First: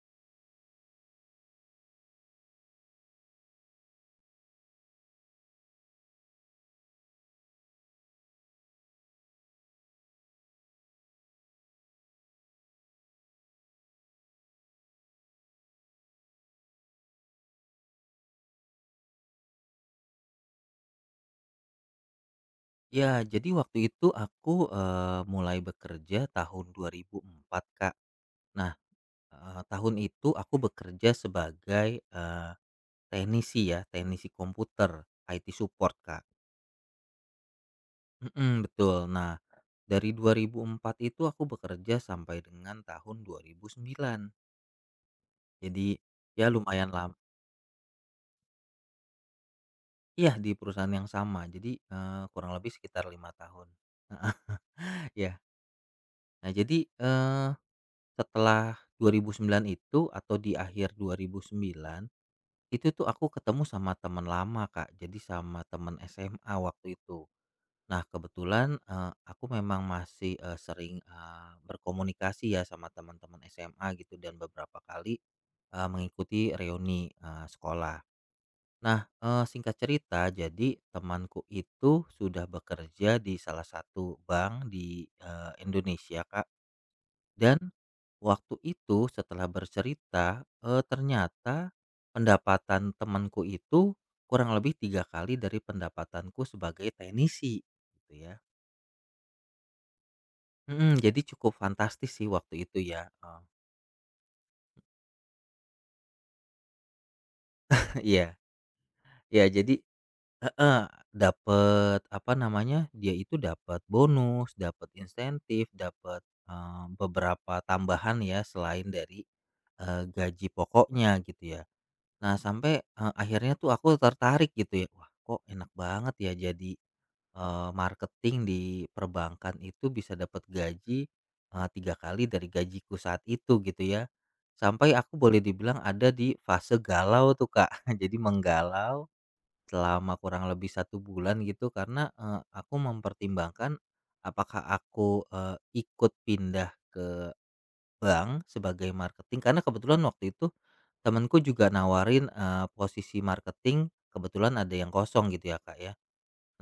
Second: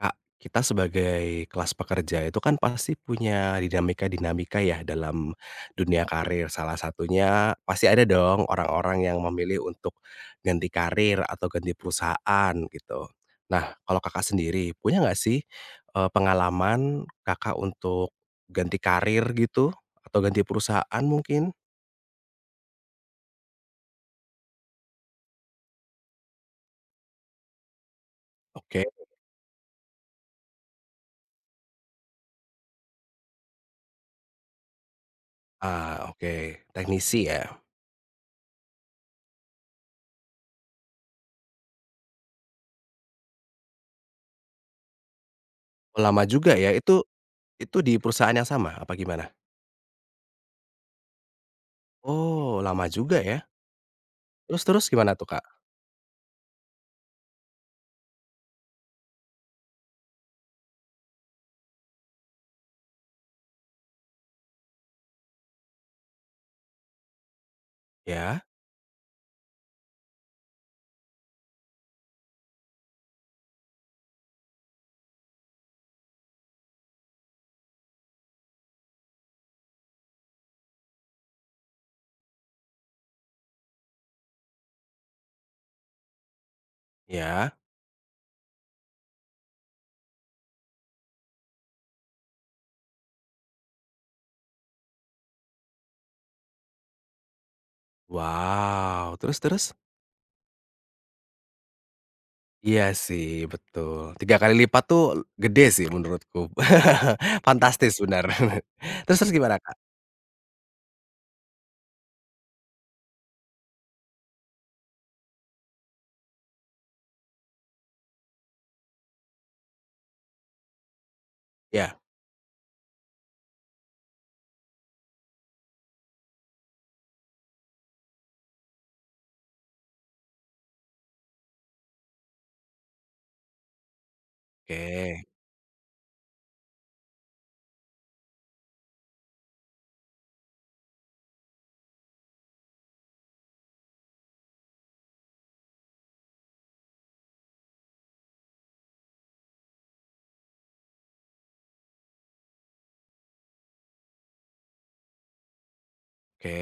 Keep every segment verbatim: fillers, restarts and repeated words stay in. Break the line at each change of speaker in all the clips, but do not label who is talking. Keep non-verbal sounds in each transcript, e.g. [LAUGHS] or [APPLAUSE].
Kak, kita sebagai kelas pekerja itu kan pasti punya dinamika-dinamika ya dalam dunia karir. Salah satunya pasti ada dong orang-orang yang memilih untuk ganti karir atau ganti perusahaan gitu. Nah, kalau Kakak sendiri punya nggak sih, eee, pengalaman Kakak untuk ganti karir gitu atau ganti perusahaan mungkin?
Ya, jadi waktu itu aku, eee, mulai bekerja tahun dua ribu empat, Kak. Nah,
Oke,
eee, tahun itu aku bekerja sebagai, eee, teknisi ya, teknisi komputer, I T support,
ah,
Kak.
oke, teknisi ya?
Mhm, betul. Nah, dari dua ribu empat itu aku bekerja sampai dengan tahun dua ribu sembilan. Jadi,
Oh, lama
ya
juga ya?
lumayan
Itu
lama.
itu di perusahaan yang sama apa gimana?
Iya, di perusahaan yang sama. Jadi, eee, kurang
Oh,
lebih
lama
sekitar
juga
lima
ya?
tahun.
Terus terus gimana
[LAUGHS]
tuh,
Ya.
Kak?
Nah, jadi, eee setelah dua ribu sembilan itu atau di akhir dua ribu sembilan, itu tuh aku ketemu sama teman lama, Kak. Jadi sama teman S M A waktu itu. Nah,
Ya
kebetulan, eee, aku memang masih, eee, sering, eee, berkomunikasi ya sama teman-teman S M A gitu dan beberapa kali, eee, mengikuti reuni, eee, sekolah. Nah, eee, singkat cerita jadi temanku itu sudah bekerja di salah satu bank di, eee, Indonesia, Kak.
ya.
Dan waktu itu setelah bercerita, eee, ternyata pendapatan temanku itu kurang lebih tiga kali dari pendapatanku sebagai teknisi, gitu ya.
Wow, terus terus?
Mhm, jadi cukup fantastis sih waktu itu
Iya
ya,
sih,
eee,
betul. Tiga kali lipat tuh gede sih menurutku. [LAUGHS] Fantastis
[LAUGHS]
benar. [LAUGHS]
Iya,
Terus terus
iya
gimana,
jadi
Kak?
heeh, dapet apa namanya, dia itu dapat bonus, dapat insentif, dapat eee, beberapa tambahan ya selain dari, eee, gaji pokoknya gitu ya.
Ya,
Nah, sampai, eee, akhirnya tuh aku tertarik gitu ya, "Wah, kok enak banget ya jadi, eee, marketing di perbankan itu bisa dapat gaji, eee, tiga kali dari gajiku saat itu," gitu ya. Sampai aku
oke
boleh dibilang ada di fase galau tuh, Kak. [LAUGHS] Jadi menggalau selama kurang lebih satu bulan gitu karena, eee, aku mempertimbangkan apakah aku, eee, ikut pindah bank sebagai marketing karena kebetulan waktu itu temanku juga nawarin, eee, posisi marketing kebetulan ada yang kosong gitu ya, Kak, ya.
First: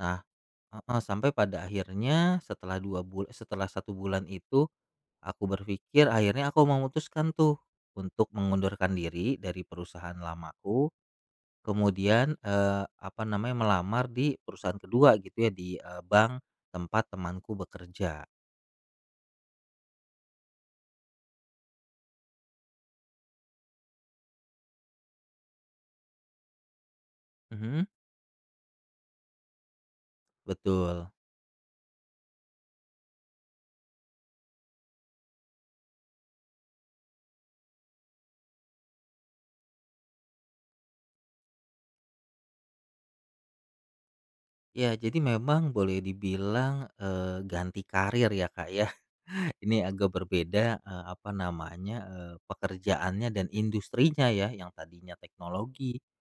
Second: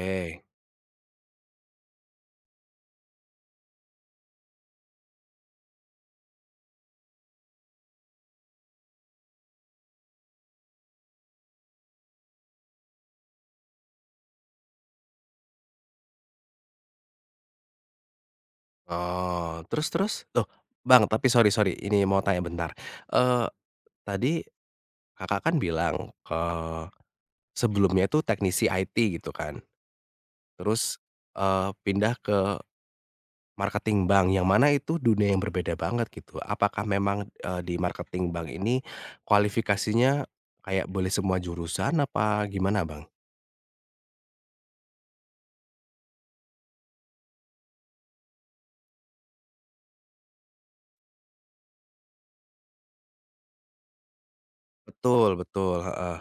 Nah heeh, sampai pada akhirnya setelah dua bul setelah satu bulan itu aku berpikir akhirnya aku memutuskan tuh untuk mengundurkan diri dari perusahaan lamaku, kemudian, eee, apa namanya, melamar di perusahaan kedua gitu ya di, eee, bank tempat temanku bekerja.
Oh, terus terus? Loh, Bang, tapi sorry sorry, ini mau tanya bentar. Eee, tadi Kakak kan bilang, eee,
Mhm,
sebelumnya itu teknisi I T gitu kan, terus,
betul.
eee, pindah ke Marketing bank, yang mana itu dunia yang berbeda banget gitu. Apakah memang, eee, di marketing bank ini kualifikasinya kayak boleh semua jurusan apa gimana, Bang?
Ya, jadi memang boleh dibilang, eee, ganti karir ya, Kak, ya. [LAUGHS] Ini agak berbeda, eee, apa namanya, eee, pekerjaannya dan industrinya ya, yang tadinya
Betul betul,
teknologi,
heeh,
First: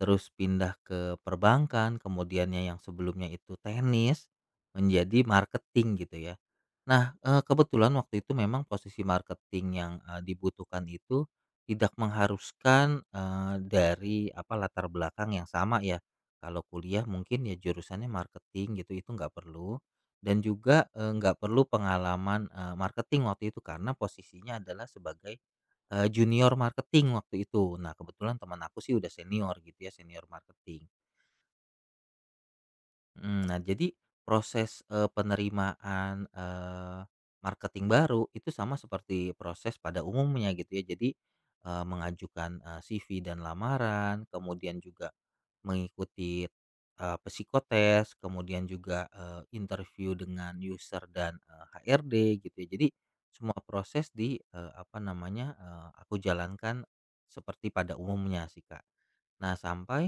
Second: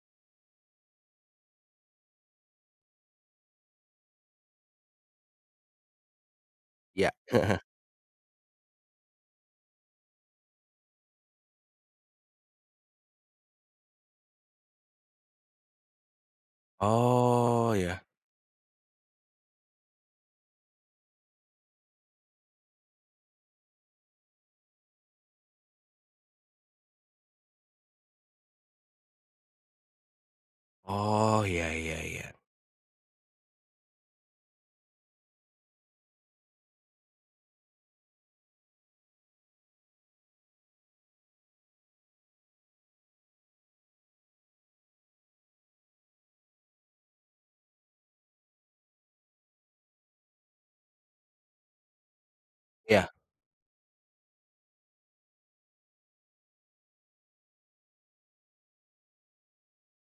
terus pindah ke perbankan, kemudiannya yang sebelumnya itu tenis, menjadi marketing gitu ya. Nah,
iya.
eee, kebetulan waktu itu memang posisi marketing yang, eee, dibutuhkan itu tidak mengharuskan, eee, dari apa, latar belakang yang sama ya. Kalau kuliah mungkin ya
Oh, ya.
jurusannya marketing gitu, itu nggak perlu dan juga, eee, nggak perlu pengalaman, eee, marketing waktu itu karena posisinya adalah sebagai Eee, junior marketing waktu itu. Nah kebetulan teman aku sih udah senior gitu ya, senior marketing.
Oh, ya ya ya.
Mhm, nah jadi proses, eee, penerimaan, eee, marketing baru itu sama seperti proses pada umumnya gitu ya. Jadi, eee, mengajukan, eee, C V dan lamaran, kemudian juga mengikuti, eee, psikotes, kemudian juga, eee, interview dengan user dan, eee, H R D gitu ya. Jadi
Ya.
semua proses di, eee, apa namanya, eee, aku jalankan seperti pada umumnya sih, Kak. Nah sampai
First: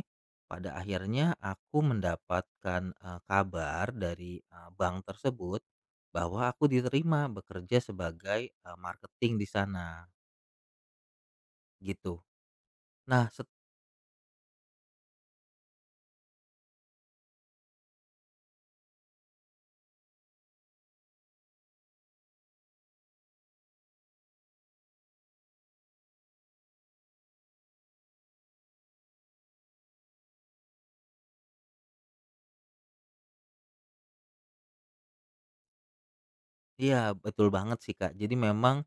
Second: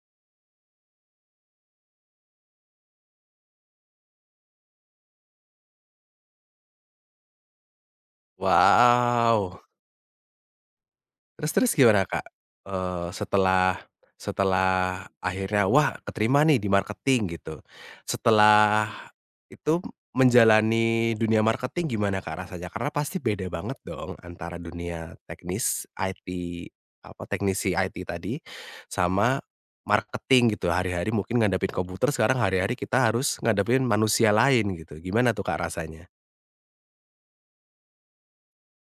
pada akhirnya aku mendapatkan, eee, kabar dari, eee, bank tersebut bahwa aku diterima bekerja sebagai, eee, marketing di
Wow.
sana,
Terus terus gimana, Kak?
gitu.
Eee,
Nah set
setelah setelah akhirnya, wah keterima nih di marketing gitu. Setelah itu menjalani dunia marketing gimana, Kak, rasanya? Karena pasti beda banget dong antara dunia teknis I T, apa, teknisi I T tadi sama marketing gitu. Hari-hari mungkin ngadepin komputer, sekarang hari-hari kita harus ngadepin manusia lain gitu. Gimana tuh, Kak, rasanya?
Iya, betul banget sih, Kak. Jadi memang,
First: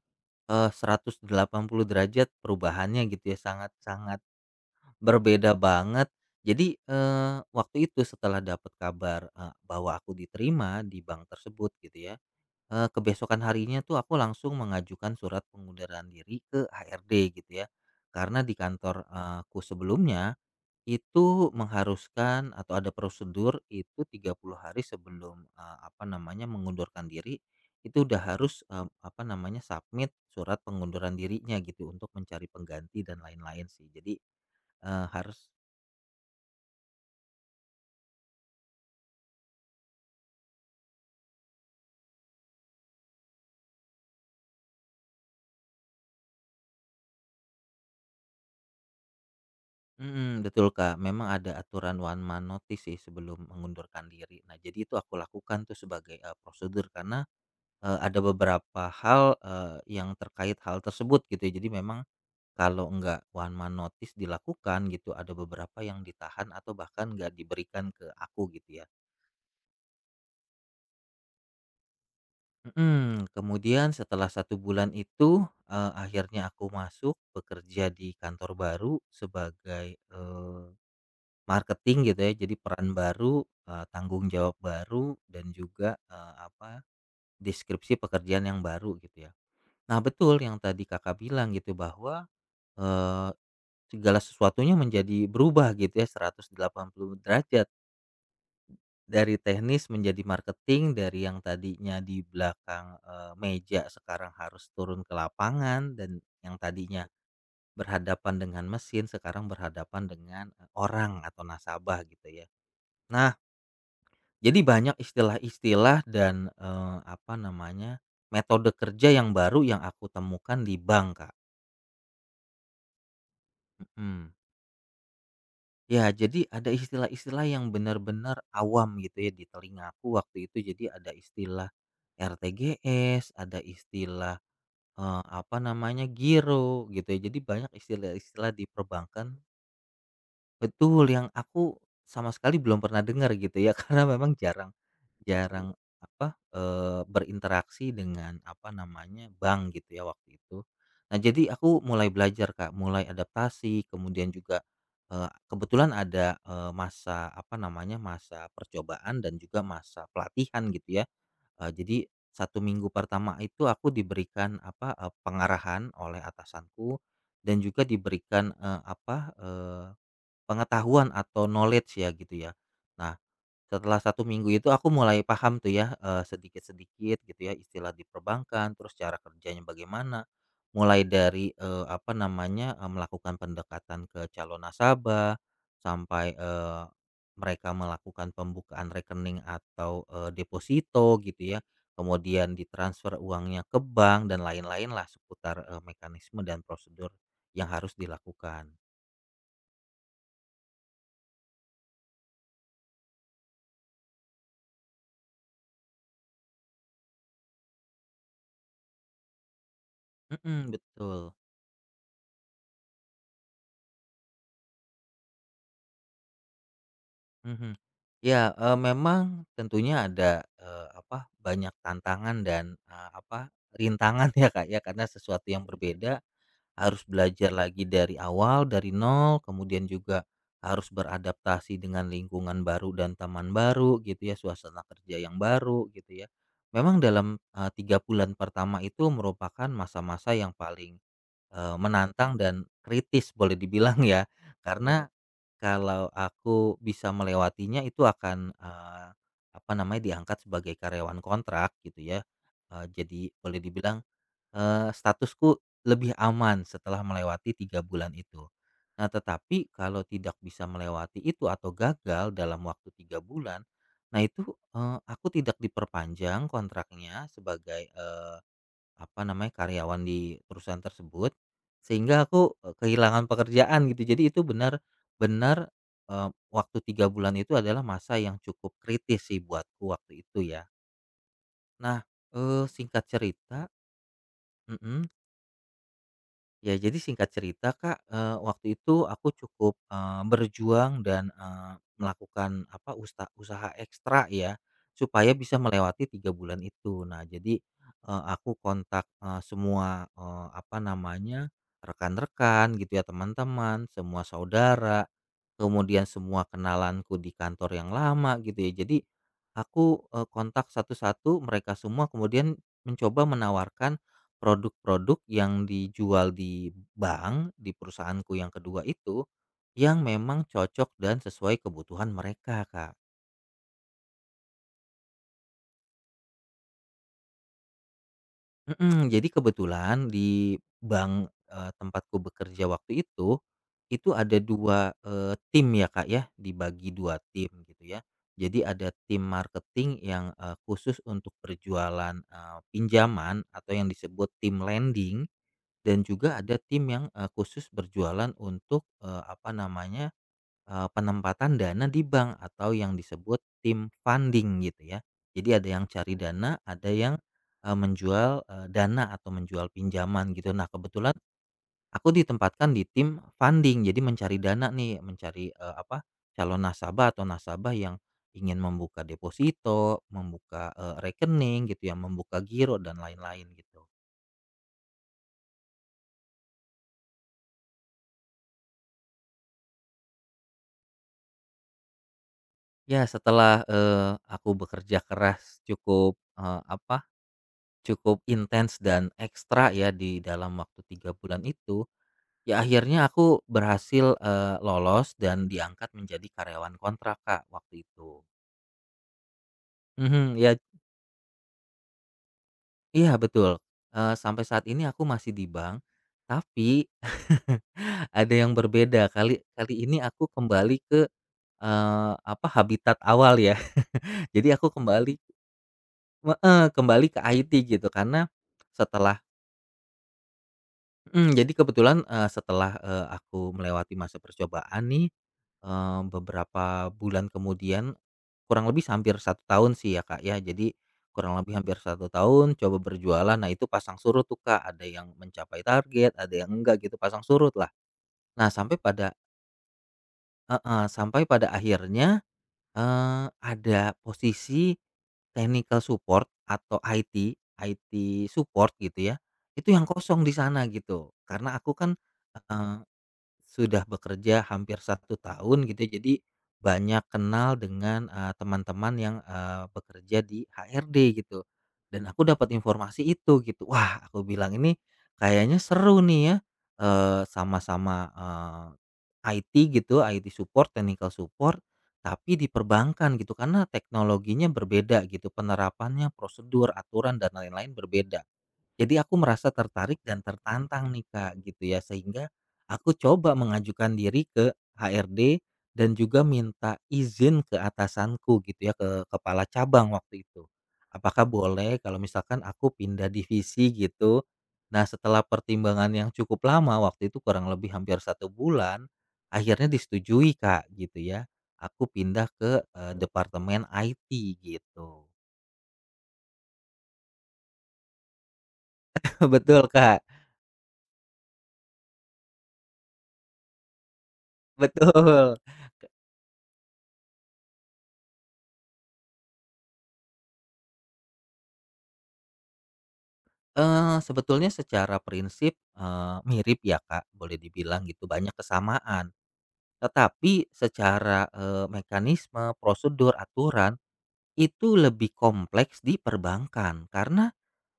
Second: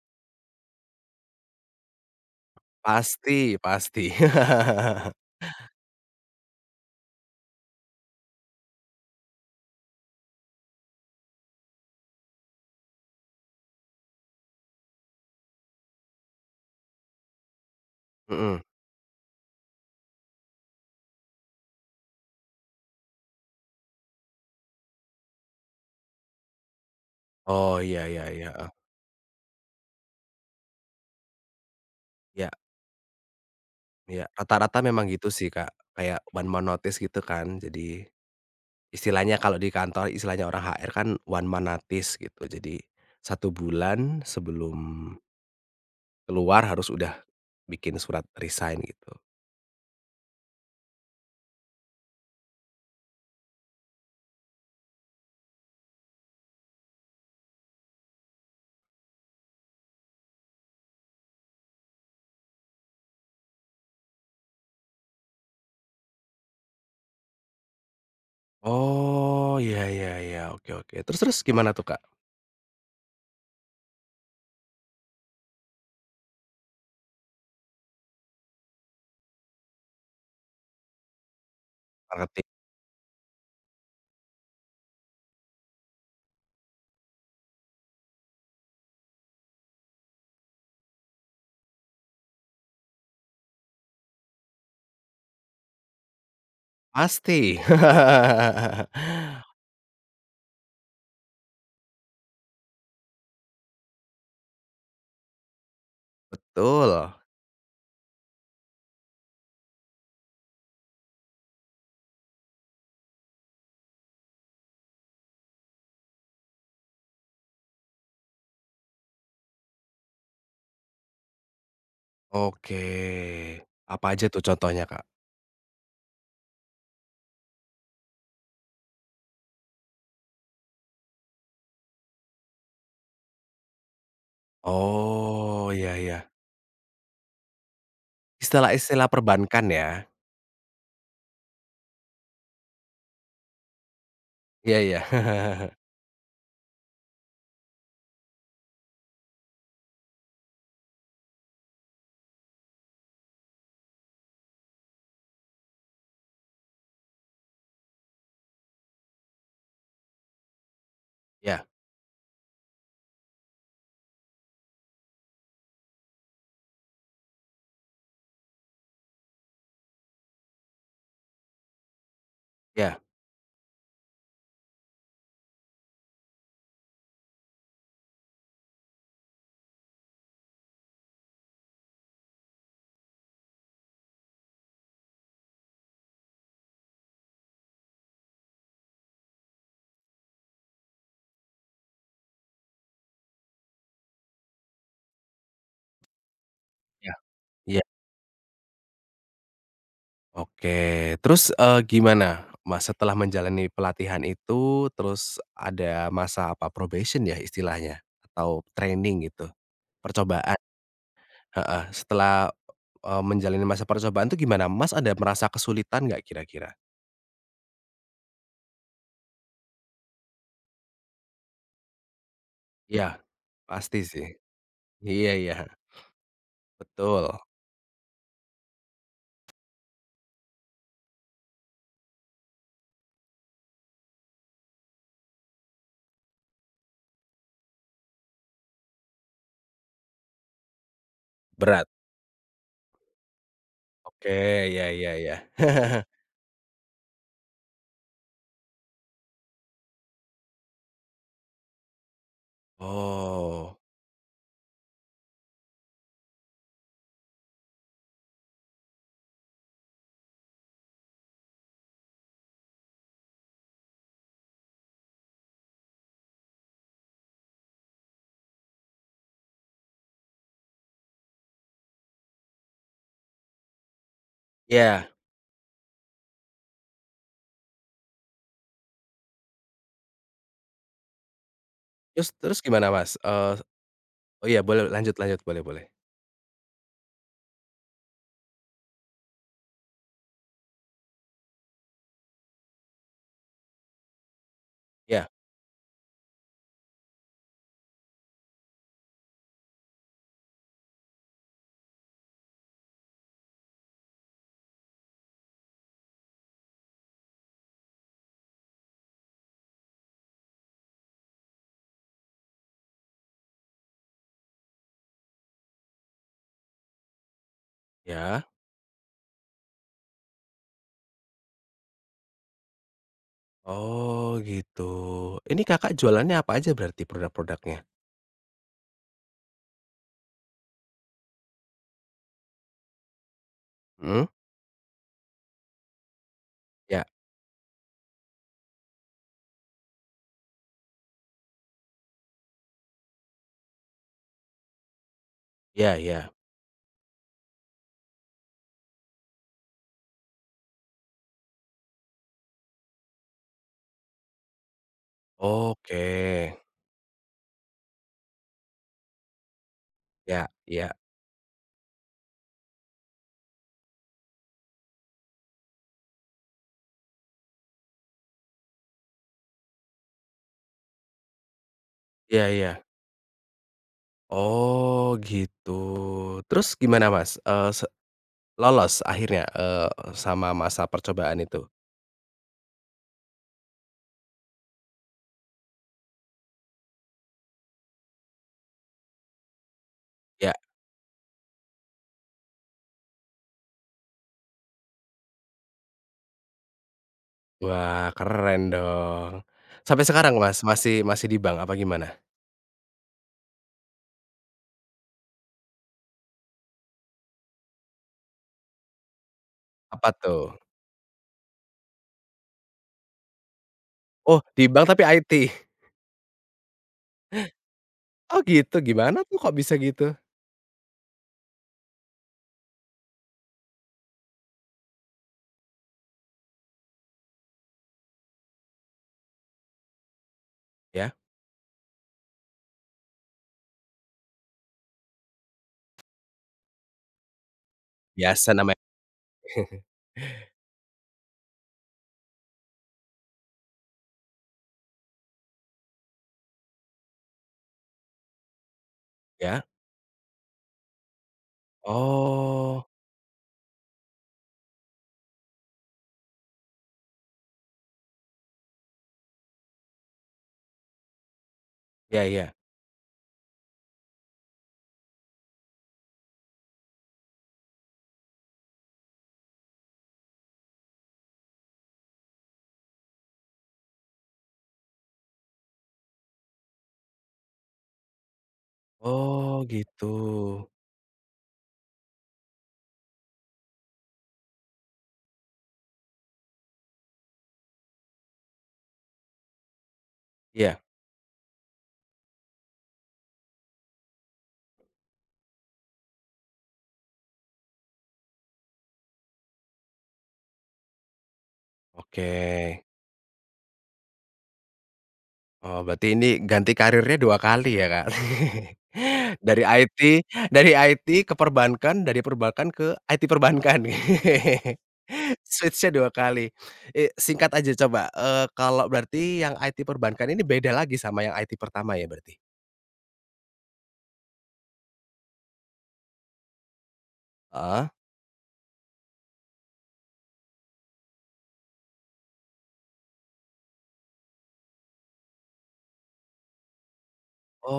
eee, seratus delapan puluh derajat perubahannya gitu ya,
Pasti pasti.
sangat-sangat
[LAUGHS]
berbeda banget. Jadi, eee, waktu itu setelah dapat kabar, eee, bahwa aku diterima di bank tersebut gitu ya. Eee, kebesokan harinya tuh aku langsung mengajukan surat pengunduran diri ke H R D gitu ya. Karena di
Mhm.
kantor, eee, sebelumnya, itu mengharuskan atau ada prosedur itu tiga puluh hari sebelum, eee, apa namanya, mengundurkan diri,
Oh,
itu
iya
udah
iya iya,
harus,
heeh,
eee, apa namanya, submit surat pengunduran dirinya gitu untuk mencari
iya.
pengganti dan lain-lain sih. Jadi,
Iya, rata-rata
eee,
memang gitu sih,
harus
Kak, kayak one man notice gitu kan. Jadi istilahnya kalau di kantor istilahnya orang H R kan one man notice gitu. Jadi satu bulan sebelum keluar harus udah bikin surat resign gitu.
Mhm, betul Kak, memang ada aturan one man notice sih sebelum mengundurkan diri. Nah jadi itu aku lakukan tuh sebagai, eee, prosedur karena Eee, ada beberapa hal, eee, yang terkait hal tersebut gitu ya. Jadi memang kalau enggak one man notice dilakukan gitu, ada beberapa yang ditahan atau bahkan nggak diberikan ke aku gitu ya.
Oh, iya iya iya, oke oke. Terus terus gimana tuh, Kak?
Mhm, kemudian setelah satu bulan itu, eee, akhirnya aku masuk bekerja di kantor baru sebagai, eee, marketing gitu ya.
Mengerti,
Jadi peran baru, eee, tanggung jawab baru dan juga, eee, apa, deskripsi pekerjaan yang baru gitu ya. Nah betul yang tadi Kakak bilang gitu bahwa Eee, segala sesuatunya menjadi berubah gitu ya seratus delapan puluh
pasti. [LAUGHS]
derajat, dari teknis menjadi marketing, dari yang tadinya di belakang, eee, meja sekarang harus turun ke lapangan, dan yang
Betul.
tadinya berhadapan dengan mesin sekarang berhadapan dengan, eee, orang atau nasabah gitu ya. Nah, jadi banyak istilah-istilah dan, eee, apa namanya, metode kerja yang baru yang aku temukan di bank, Kak,
Oke. Apa aja
mhm.
tuh contohnya, Kak?
Ya, jadi ada istilah-istilah yang benar-benar awam gitu ya di telingaku waktu itu. Jadi ada istilah R T G S, ada istilah, eee, apa
Oh, iya
namanya,
iya.
giro gitu ya. Jadi banyak istilah-istilah di
Istilah-istilah
perbankan.
perbankan ya.
Betul, yang aku sama sekali belum pernah dengar gitu ya, [LAUGHS] karena memang jarang.
Iya iya.
Mhm. Jarang
[LAUGHS]
apa, eee, berinteraksi dengan, apa namanya, bank gitu ya waktu itu. Nah, jadi aku mulai belajar, Kak, mulai adaptasi, kemudian juga, eee, kebetulan ada, eee, masa, apa namanya, masa percobaan dan juga masa pelatihan gitu ya.
Iya
Eee, jadi satu minggu pertama itu aku diberikan apa, eee, pengarahan oleh atasanku dan juga diberikan, eee, apa, eee pengetahuan atau knowledge ya gitu ya.
iya
Nah setelah satu minggu itu aku mulai paham tuh ya, eee, sedikit-sedikit gitu ya istilah di perbankan, terus cara kerjanya bagaimana, mulai dari, eee, apa namanya, eee, melakukan pendekatan ke calon nasabah, sampai, eee, mereka melakukan pembukaan rekening atau, eee, deposito gitu ya, kemudian ditransfer uangnya ke bank dan lain-lain lah seputar, eee, mekanisme dan prosedur
iya
yang
iya,
harus dilakukan.
oke. Terus, eee, gimana, Mas, setelah menjalani pelatihan itu, terus ada masa apa, probation ya istilahnya? Atau training gitu, percobaan?
Mhm, betul.
Heeh, setelah, eee, menjalani masa percobaan tuh gimana? Mas, ada merasa kesulitan nggak kira-kira?
Mhm. Ya, eee, memang tentunya ada, eee, apa, banyak tantangan dan,
Iya,
eee, apa,
pasti sih.
rintangan [LAUGHS] ya, Kak, ya, karena
Iya
sesuatu
iya,
yang berbeda, harus
betul,
belajar lagi dari awal, dari nol, kemudian juga harus beradaptasi dengan lingkungan baru dan taman baru gitu ya, suasana kerja yang baru gitu ya. Memang dalam, eee, tiga bulan pertama itu merupakan masa-masa yang paling, eee,
berat.
menantang dan kritis boleh dibilang ya,
Oke, iya
karena,
iya iya. [LAUGHS]
kalau aku bisa melewatinya itu akan, eee, apa namanya, diangkat sebagai karyawan kontrak gitu ya, eee, jadi boleh
Oh,
dibilang, eee, statusku lebih aman setelah melewati tiga bulan itu. Nah tetapi kalau tidak bisa melewati itu atau gagal dalam waktu tiga bulan, nah itu, eee, aku tidak diperpanjang kontraknya sebagai, eh, apa namanya, karyawan di perusahaan tersebut, sehingga aku, eee, kehilangan pekerjaan gitu. Jadi itu
iya,
benar-benar, eee, waktu tiga bulan itu adalah masa yang cukup kritis sih buatku waktu itu ya. Nah,
terus terus
eee,
gimana,
singkat
Mas? Eee,
cerita
oh iya boleh
Mhm.
lanjut lanjut, boleh boleh.
Ya, jadi singkat cerita, Kak, eee, waktu itu aku cukup, eee, berjuang dan, eee, melakukan apa, usta usaha ekstra ya,
Iya,
supaya bisa melewati tiga bulan itu. Nah, jadi, eee, aku kontak, eee, semua, eee, apa namanya, rekan-rekan gitu ya, teman-teman, semua saudara, kemudian semua kenalanku di kantor yang lama gitu ya. Jadi aku, eee, kontak satu-satu mereka semua, kemudian mencoba menawarkan produk-produk yang dijual di bank, di perusahaanku
iya?
yang kedua itu, yang memang cocok dan sesuai kebutuhan mereka, Kak.
Oh gitu. Ini Kakak jualannya apa aja berarti produk-produknya?
Mhm, jadi kebetulan di bank, eee, tempatku bekerja waktu itu, itu
Mhm.
ada dua eee, tim ya, Kak, ya, dibagi
Ya
dua tim gitu ya. Jadi ada tim marketing yang, eee, khusus untuk berjualan, eee, pinjaman atau yang disebut tim lending
ya
dan
ya.
juga ada tim yang, eee, khusus berjualan untuk, eee, apa namanya Eee, penempatan dana di bank atau yang disebut tim funding gitu ya. Jadi ada yang
Oke.
cari dana, ada yang, eee, menjual, eee, dana atau menjual pinjaman gitu.
Ya
Nah
ya.
kebetulan aku ditempatkan di tim funding, jadi mencari dana nih, mencari, eee, apa, calon nasabah atau nasabah yang ingin membuka deposito, membuka, eee, rekening gitu ya, membuka
Ya,
giro
ya.
dan lain-lain gitu.
Oh gitu. Terus gimana Mas, eee, se lolos akhirnya, eee, sama masa percobaan itu?
Ya setelah, eee, aku bekerja keras cukup, eee, apa cukup intens dan ekstra ya di dalam
Ya.
waktu tiga bulan itu, ya akhirnya aku berhasil, eee, lolos dan diangkat menjadi karyawan kontrak, Kak, waktu
Wah
itu.
keren dong. Sampai sekarang
Mhm, ya,
Mas, masih masih di bank apa gimana?
iya betul, eee, sampai saat ini aku masih di bank, tapi [LAUGHS] ada yang berbeda kali kali ini
Apa
aku
tuh?
kembali ke, eee, apa, habitat awal ya. [LAUGHS]
Oh
Jadi
di
aku
bank tapi
kembali
I T?
heeh, kembali ke I T gitu karena
Oh gitu, gimana
setelah
tuh kok bisa gitu?
mhm, jadi kebetulan, eee, setelah, eee, aku melewati masa percobaan nih, eee, beberapa bulan kemudian, kurang lebih hampir satu tahun sih ya, Kak, ya. Jadi
Ya,
kurang lebih hampir satu tahun coba berjualan, nah itu pasang surut tuh, Kak, ada yang mencapai target, ada yang enggak gitu, pasang surut lah.
biasa
Nah sampai
namanya.
pada
[LAUGHS]
heeh, sampai pada akhirnya, eee, ada posisi technical support atau IT, I T support gitu ya,
Ya?
itu yang kosong di sana gitu. Karena aku kan eh,
Oh.
sudah bekerja hampir satu tahun gitu ya, jadi banyak kenal dengan, eee, teman-teman yang, eee, bekerja di H R D gitu, dan
Iya
aku dapat
iya.
informasi itu gitu. Wah, aku bilang ini kayaknya seru nih ya, eee, sama-sama, eee, I T gitu, I T support, technical support, tapi di perbankan gitu, karena teknologinya berbeda gitu, penerapannya, prosedur, aturan, dan lain-lain berbeda. Jadi aku merasa
Oh
tertarik
gitu.
dan tertantang nih Kak, gitu ya. Sehingga aku coba mengajukan diri ke H R D dan juga minta izin ke atasanku gitu ya, ke kepala cabang waktu itu.
Iya,
Apakah boleh kalau misalkan aku pindah divisi gitu. Nah setelah pertimbangan yang cukup lama waktu itu kurang lebih hampir satu bulan, akhirnya disetujui Kak gitu ya. Aku
oke.
pindah ke eh, departemen I T gitu.
Oh berarti ini ganti karirnya dua kali ya, Kak?
[LAUGHS]
[LAUGHS]
Betul
Dari
Kak,
IT dari I T ke perbankan, dari perbankan ke I T perbankan.
betul.
[LAUGHS] Switch-nya dua kali. Eee, singkat aja coba, eee, kalau berarti yang I T perbankan ini beda lagi sama yang I T pertama ya berarti?
Eee, sebetulnya secara prinsip, eee, mirip ya Kak, boleh dibilang
Heeh.
gitu, banyak kesamaan. Tetapi secara, eee, mekanisme, prosedur, aturan, itu lebih kompleks di perbankan. Karena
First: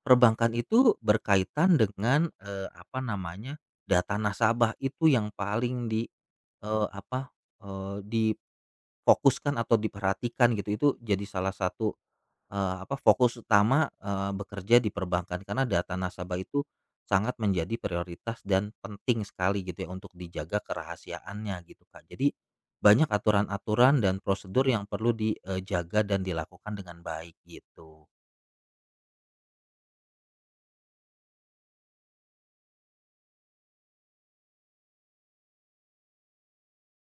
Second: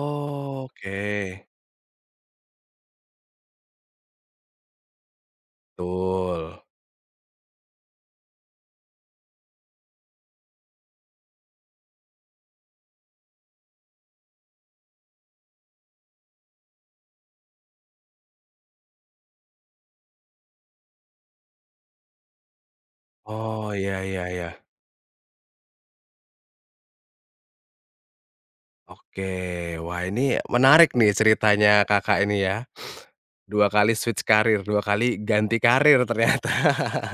perbankan itu berkaitan dengan, eee, apa namanya, data nasabah itu yang paling di,
betul.
eee, apa, eee, di fokuskan atau diperhatikan gitu, itu jadi salah satu, eee, apa, fokus utama, eee, bekerja di perbankan karena data nasabah itu sangat menjadi prioritas dan penting sekali gitu ya untuk dijaga kerahasiaannya gitu, Kak. Jadi banyak
Oh, iya
aturan-aturan dan
iya iya.
prosedur yang perlu dijaga dan dilakukan dengan baik gitu.
Oke, wah ini menarik nih ceritanya Kakak ini ya. Dua kali switch karir, dua kali ganti karir ternyata.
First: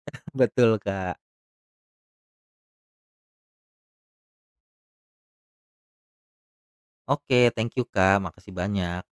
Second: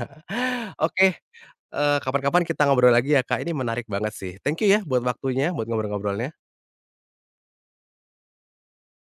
[LAUGHS] Betul,
Oke,
Kak.
eee, kapan-kapan kita ngobrol lagi ya Kak, ini menarik banget sih. Thank you ya buat waktunya, buat ngobrol-ngobrolnya.
Oke, thank you, Kak, makasih banyak.